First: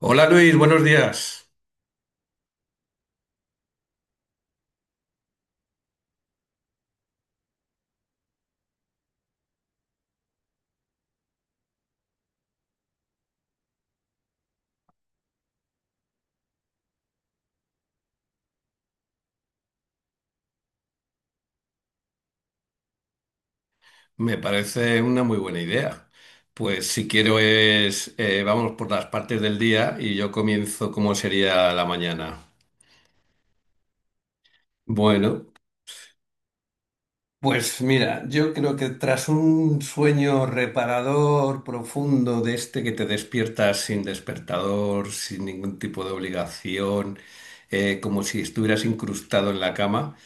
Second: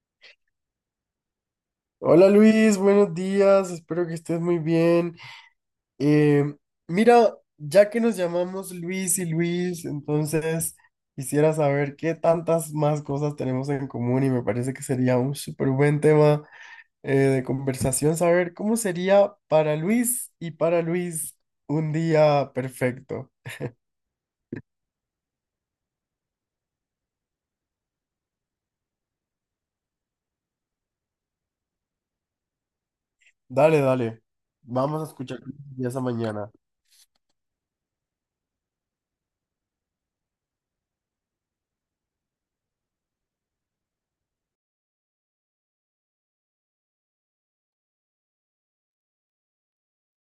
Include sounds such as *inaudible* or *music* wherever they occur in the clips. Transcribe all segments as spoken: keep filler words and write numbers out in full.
Hola Luis, buenos días. Hola Luis, buenos días, espero que estés muy bien. Eh, Mira, ya que nos llamamos Luis y Luis, entonces quisiera saber qué tantas más cosas tenemos en común y me parece que sería un súper buen tema eh, de conversación, saber cómo sería para Luis y para Luis un día perfecto. Me parece una muy buena idea. Pues si quiero es, eh, vamos por las partes del día y yo comienzo como sería la mañana. Dale, dale, vamos a escuchar Bueno, esa mañana. pues mira, yo creo que tras un sueño reparador, profundo, de este que te despiertas sin despertador, sin ningún tipo de obligación, eh, como si estuvieras incrustado en la cama.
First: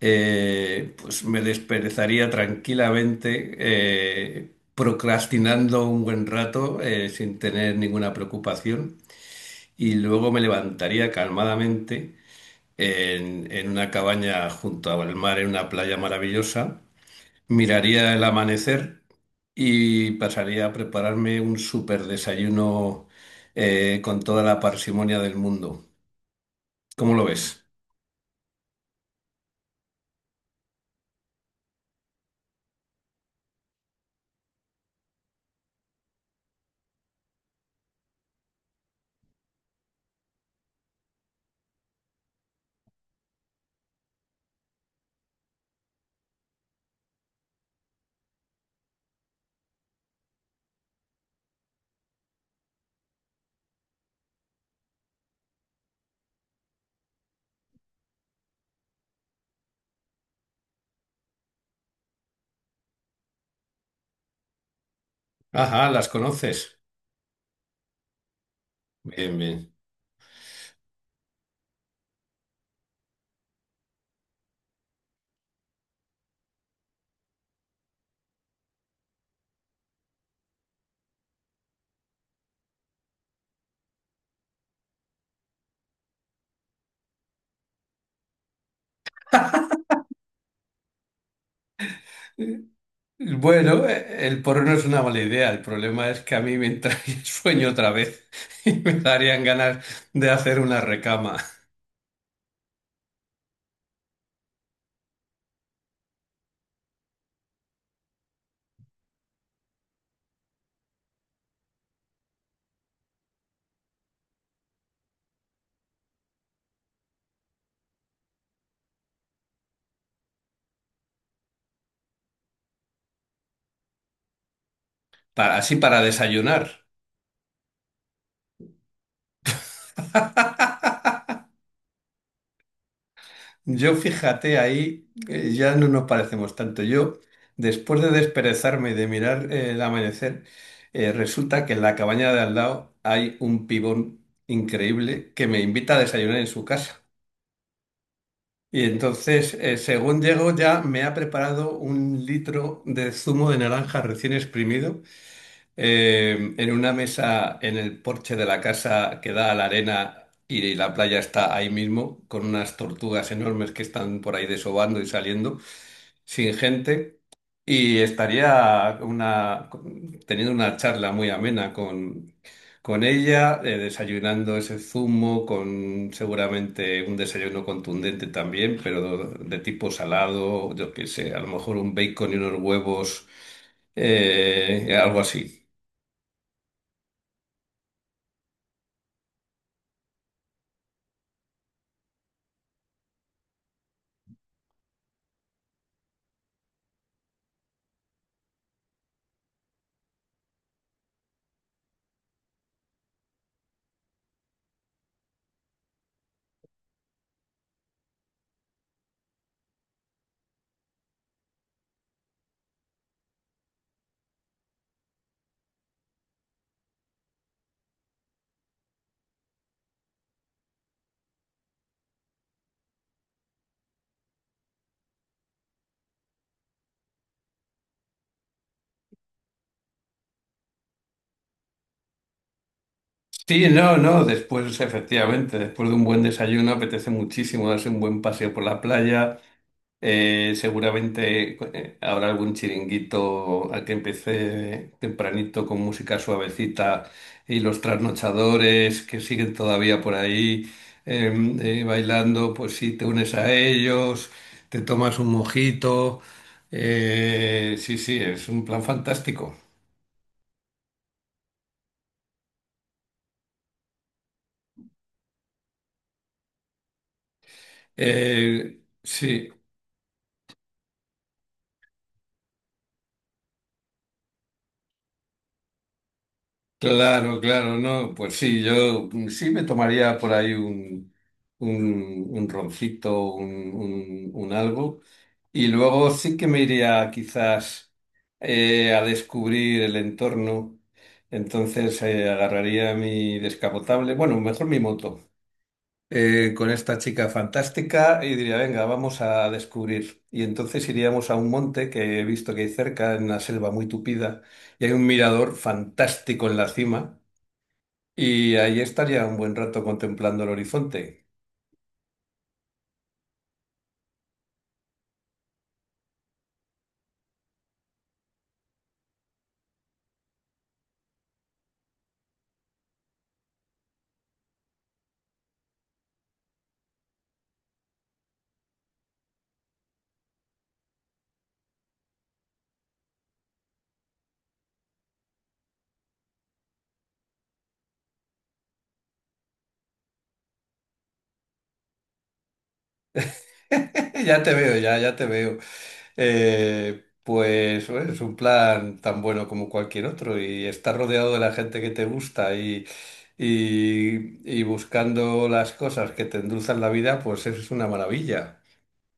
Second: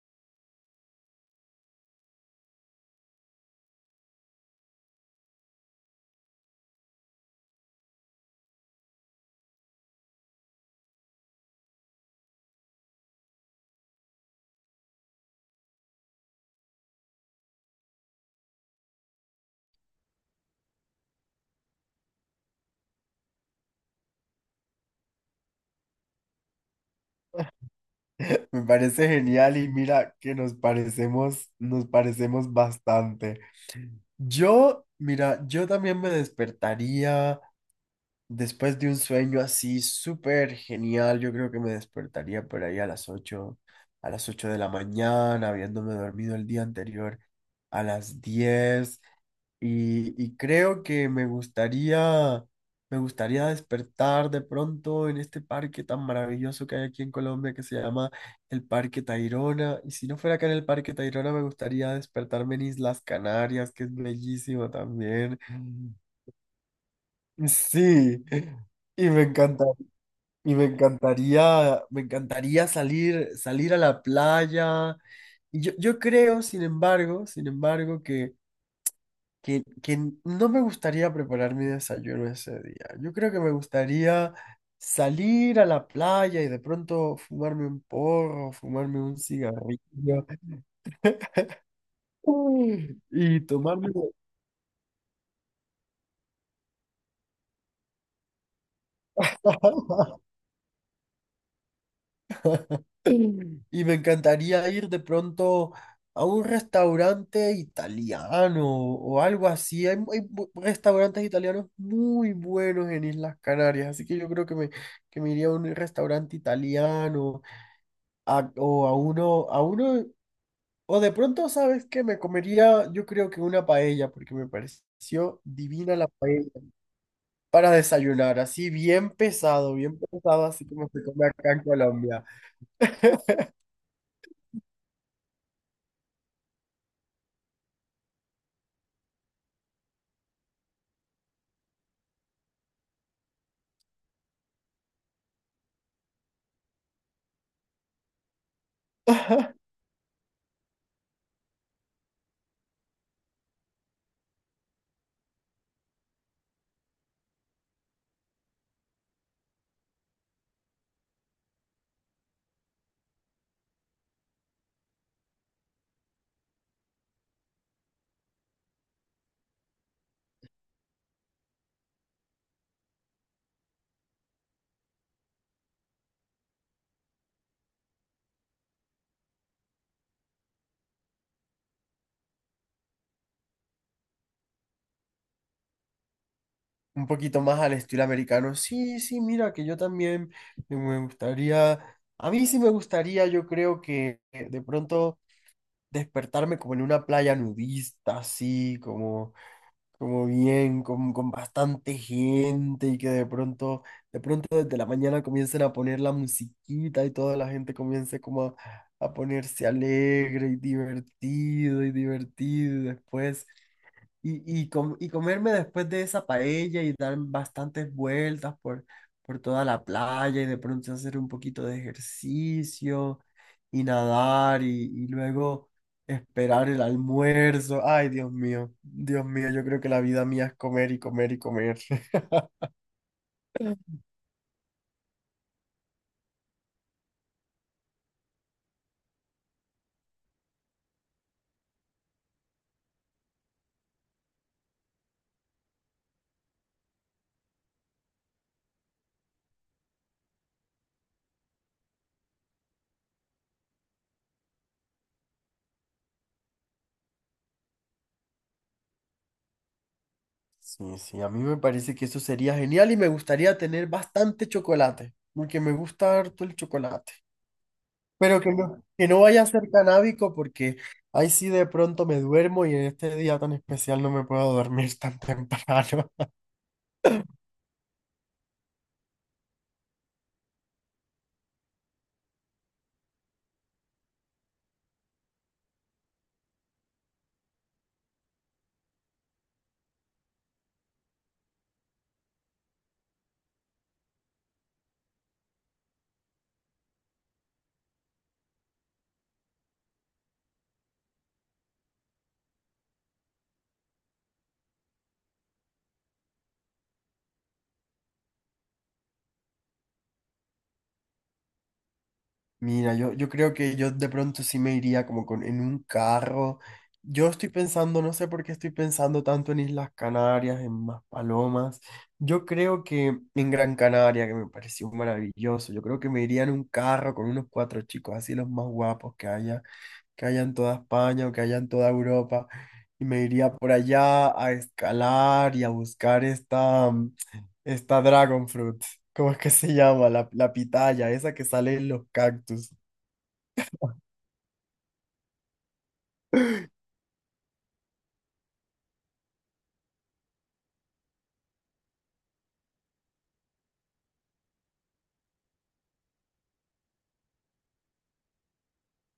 eh, Pues me desperezaría tranquilamente, eh, procrastinando un buen rato, eh, sin tener ninguna preocupación, y luego me levantaría calmadamente en, en una cabaña junto al mar, en una playa maravillosa, miraría el amanecer y pasaría a prepararme un súper desayuno, eh, con toda la parsimonia del mundo. ¿Cómo lo ves? *laughs* Me parece genial y mira que nos parecemos, nos parecemos bastante. Yo, mira, yo también me despertaría después de un sueño así súper genial. Yo creo que me despertaría por ahí a las ocho a las ocho de la mañana, habiéndome dormido el día anterior a las diez y, y creo que me gustaría, me gustaría despertar de pronto en este parque tan maravilloso que hay aquí en Colombia que se llama el Parque Tayrona. Y si no fuera acá en el Parque Tayrona, me gustaría despertarme en Islas Canarias, que es bellísimo también. Mm. Ajá, las conoces. Sí, y me encanta, Bien, y me encantaría, me encantaría salir, salir a la playa. Y yo, yo creo, sin embargo, sin embargo, que, que no me gustaría preparar mi desayuno ese día. Yo creo que me gustaría salir a la playa y de pronto fumarme un porro, fumarme un cigarrillo bien. *laughs* y Bueno, tomarme. eh, el porro no es una mala idea. El problema es que a mí me entra *laughs* el sueño otra vez *laughs* y me darían ganas de *laughs* hacer una recama, Y me encantaría ir de pronto a un restaurante italiano o algo así. Hay, hay bu- restaurantes italianos muy buenos en Islas Canarias, así que yo creo que me, que me iría a un restaurante italiano A- o a uno, a uno, o de pronto, ¿sabes qué? Me comería, yo creo que una paella, porque me pareció para, así divina para la paella desayunar. para desayunar, así bien pesado, bien pesado, así como se come acá en Colombia, Yo fíjate ahí, eh, ya no nos parecemos tanto. Yo, después de desperezarme y de mirar eh, el amanecer, eh, resulta que en la cabaña de al lado hay un pibón increíble que me invita a desayunar en su casa. Y entonces, eh, según llego, ya me ha preparado un litro de zumo de naranja recién exprimido, eh, en una mesa en el porche de la casa que da a la arena, y la playa está ahí mismo, con unas tortugas enormes que están por ahí desovando y saliendo, sin gente. Y estaría una, teniendo una charla muy amena con, con ella, eh, desayunando ese zumo, con seguramente un desayuno contundente también, pero de tipo salado, yo qué sé, a lo mejor un bacon y unos huevos, eh, algo así. un poquito más al estilo americano. Sí, sí, mira, que yo también me gustaría, a mí sí me gustaría, yo creo que eh, de pronto despertarme como en una playa nudista, así como como bien, con, con bastante gente y que de pronto, de pronto desde la mañana comiencen a poner la musiquita y toda la gente comience como a, a ponerse alegre y divertido y divertido y después y, y, com- y comerme después de esa paella y dar bastantes vueltas por, por toda la playa y de pronto hacer un poquito de ejercicio y nadar y, y luego esperar el almuerzo. Ay, Dios mío, Dios mío, yo creo que la vida mía es comer y comer y comer. *laughs* Sí, no, no, después, efectivamente, después de un buen desayuno apetece muchísimo darse un buen paseo por la playa. Eh, seguramente eh, habrá algún chiringuito al que empecé tempranito con música suavecita, y los trasnochadores que siguen todavía por ahí, eh, eh, bailando, pues sí, te unes a ellos, te tomas un mojito. Eh, sí, sí, es un plan fantástico. Sí, sí, a mí me parece que eso sería genial y me gustaría tener bastante chocolate, porque me gusta harto el chocolate. Pero que Eh, no, que no vaya a sí. ser canábico porque ahí sí de pronto me duermo y en este día tan especial no me puedo dormir tan temprano. Claro, claro, no, pues sí, yo mm, sí me tomaría por ahí un, un, un roncito, un, un, un algo, y luego sí que me iría quizás, eh, a descubrir el entorno. Entonces, eh, agarraría mi descapotable, bueno, mejor mi moto, eh, con esta chica fantástica y diría, venga, vamos a descubrir. Y entonces iríamos a un monte que he visto que hay cerca, en una selva muy tupida, y hay un mirador fantástico en la cima. Y ahí estaría un buen rato contemplando el horizonte. *laughs* Mira, yo, yo creo que yo de pronto sí me iría como con, en un carro. Yo estoy pensando, no sé por qué estoy pensando tanto en Islas Canarias, en más palomas. Yo creo que en Gran Canaria, que me pareció maravilloso, yo creo que me iría en un carro con unos cuatro chicos, así los más guapos que haya. que haya en toda España o que haya en toda Europa, y me iría por allá a escalar y a buscar esta, mm, esta Dragon Fruit, ¿cómo es que se llama? La, la pitaya, esa que sale en los cactus. *laughs* Ya te veo, ya, ya te veo. Eh, pues bueno, es un plan tan bueno como cualquier otro, y estar rodeado de la gente que te gusta y, y, y buscando las cosas que te endulzan la vida, pues eso es una maravilla.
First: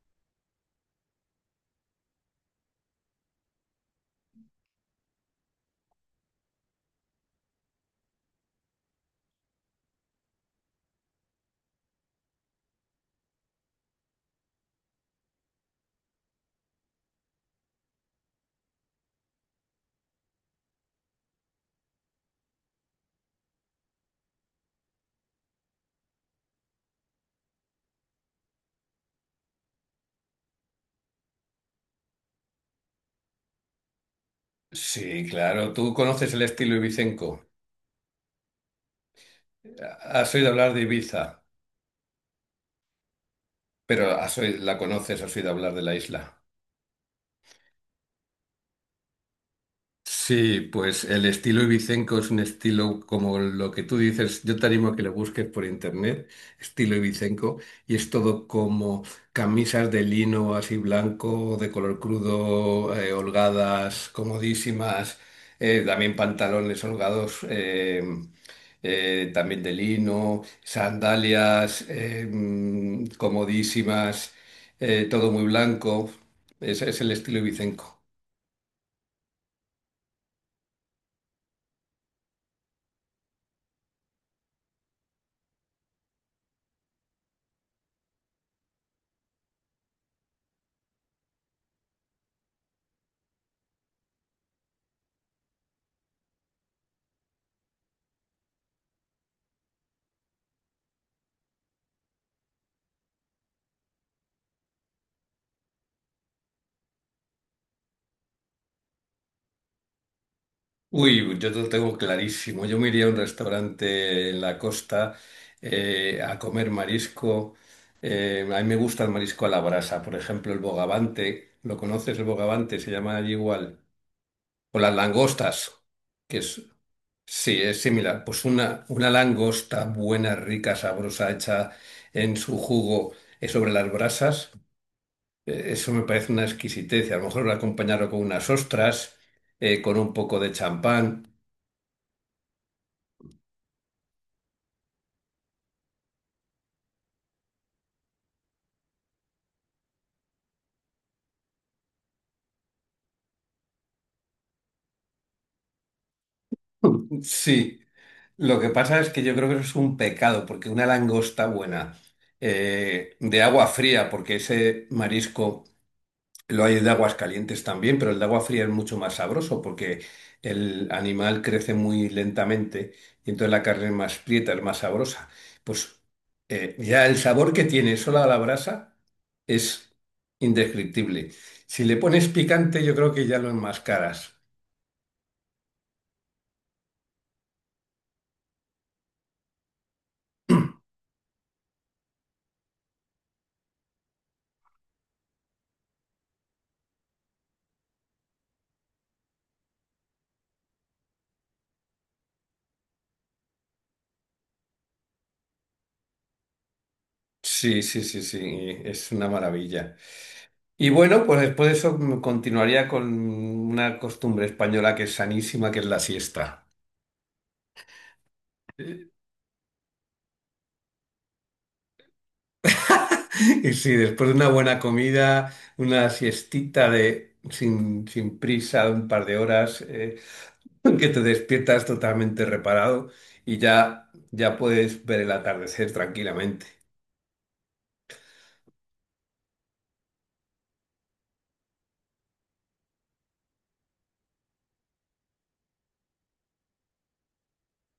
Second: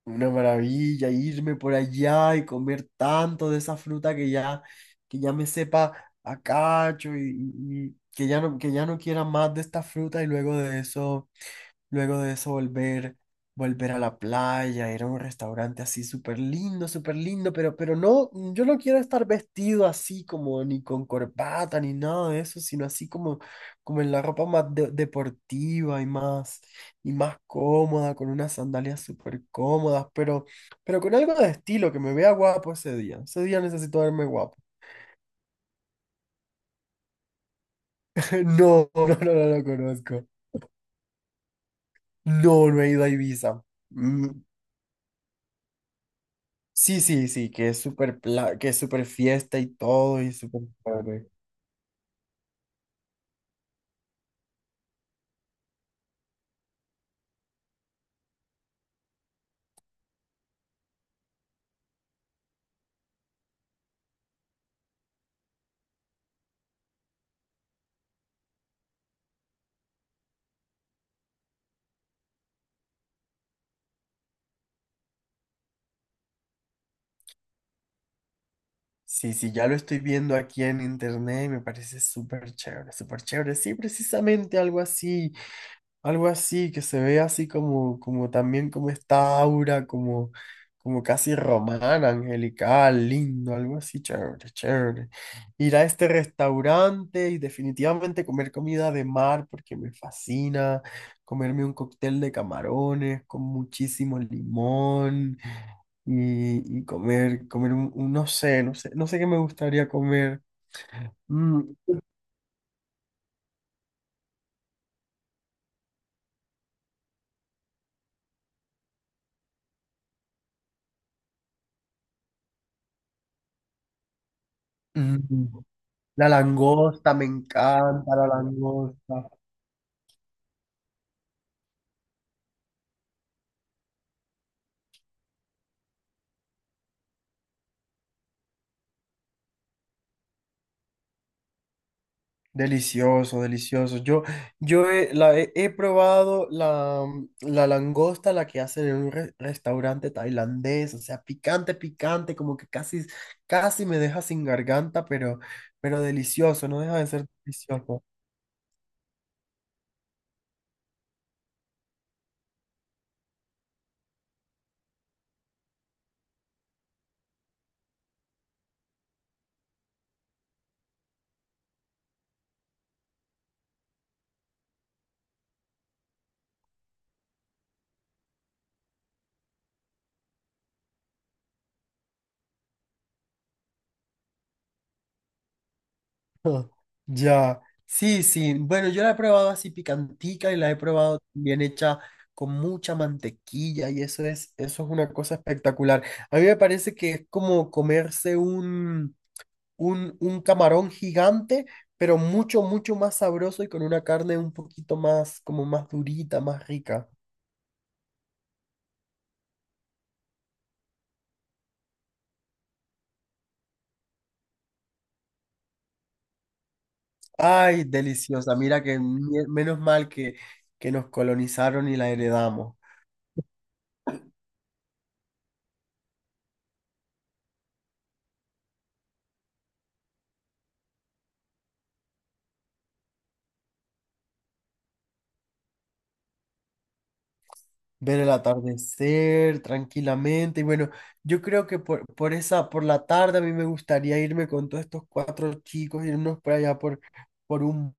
Una maravilla, irme por allá y comer tanto de esa fruta que ya, que ya me sepa a cacho y, y- y que ya no, que ya no quiera más de esta fruta y luego de eso Luego de eso volver, volver a la playa, ir a un restaurante así súper lindo, súper lindo, pero, pero no, yo no quiero estar vestido así como ni con corbata ni nada de eso, sino así como, como en la ropa más de- deportiva y más, y más cómoda, con unas sandalias súper cómodas, pero, pero con algo de estilo, que me vea guapo ese día. Ese día necesito verme guapo. Sí, claro, tú conoces el estilo ibicenco. *laughs* No, no, no, no lo conozco. Has oído hablar de Ibiza, No, no he ido a Ibiza. pero Mm, has oí- la conoces, has oído hablar de la isla. sí, sí, sí, que es súper pla- que es súper fiesta y todo y Sí, súper pues el chévere. estilo ibicenco es un estilo como lo que tú dices. Yo te animo a que lo busques por internet, estilo ibicenco, y es todo como camisas de lino así blanco, de color crudo, eh, holgadas, comodísimas, eh, también pantalones holgados, eh, eh, también de lino, sandalias, eh, mm, comodísimas, eh, todo muy blanco. Ese es el estilo ibicenco. Sí, sí, ya lo estoy viendo aquí en internet y me parece súper chévere, súper chévere. Sí, precisamente algo así. Algo así, que se ve así como, como también como esta aura, como, como casi romana, angelical, lindo, algo así, chévere, chévere. Ir a este restaurante y definitivamente comer comida de mar porque me fascina, comerme un cóctel de camarones con muchísimo limón y, y comer, comer un, un- no sé, no sé, no sé qué me gustaría comer. Uy, yo te Mm, lo tengo clarísimo. Yo me iría a un restaurante en la costa, eh, a comer marisco. Eh, a mí me gusta el marisco a la brasa. Por ejemplo, el bogavante. ¿Lo conoces el bogavante? Se llama allí igual. O las mm, langostas, la que es... langosta, me Sí, es encanta similar. la Pues una, una langosta. langosta buena, rica, sabrosa, hecha en su jugo, eh, sobre las brasas. Eh, eso me parece una exquisitez. Y a lo mejor acompañarlo con unas ostras, eh, con un poco de champán. Delicioso, delicioso. Yo, yo he, la, he, he probado la, la langosta, la que hacen en un re- restaurante tailandés, o sea, picante, picante, como que casi, casi me deja sin garganta, pero, pero delicioso, no deja de ser Sí, delicioso. lo que pasa es que yo creo que eso es un pecado, porque una langosta buena, eh, de agua fría, porque ese marisco lo hay de aguas calientes también, pero el de agua fría es mucho más sabroso porque el animal crece muy lentamente, y entonces la carne es más prieta, es más sabrosa. Pues eh, ya el sabor que tiene sola a la brasa es indescriptible. Si le pones picante, yo creo que ya lo enmascaras. *laughs* Ya, sí, sí. Bueno, yo la he probado así picantica y la he probado bien hecha con mucha mantequilla y eso es, eso es una cosa espectacular. A mí me parece que es como comerse un, un camarón gigante, pero mucho, mucho más sabroso y con una carne un poquito más, como más durita, más rica. Sí, sí, sí, sí, es una maravilla. Y bueno, pues después de eso, mm, continuaría con una costumbre española que es sanísima, que es la siesta. Ay, deliciosa. Mira que *laughs* mie- menos mal que, que nos colonizaron y la heredamos. Y sí, después de una buena comida, una siestita de sin, sin prisa, de un par de horas, eh, *laughs* que te despiertas totalmente reparado y ya, ya puedes ver el atardecer tranquilamente. Ver el atardecer tranquilamente. Y bueno, yo creo que por, por esa, por la tarde a mí me gustaría irme con todos estos cuatro chicos, irnos por allá por, por un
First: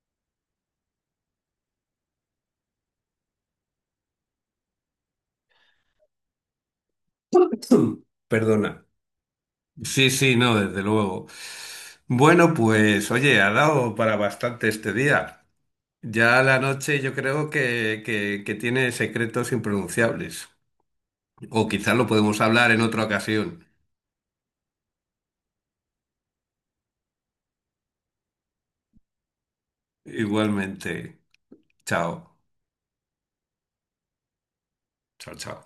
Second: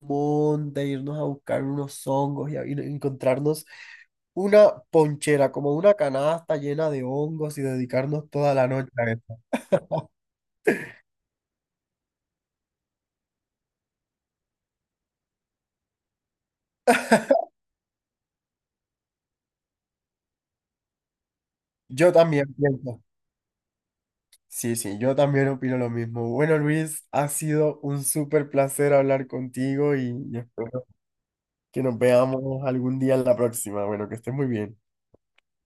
monte, irnos a buscar unos hongos y, a- y encontrarnos una ponchera, como una canasta llena de hongos y *clears throat* dedicarnos toda la Perdona. noche a eso. Sí, *laughs* sí, no, desde luego. Bueno, pues oye, ha dado para bastante este día. Ya la noche yo creo que, que, que tiene secretos impronunciables. O quizás lo Yo podemos también hablar en pienso. otra ocasión. Sí, sí, yo también opino lo mismo. Bueno, Luis, ha sido un súper placer hablar contigo y espero Igualmente. que nos Chao. veamos algún día en la próxima. Bueno, que estés muy bien. Chao, chao.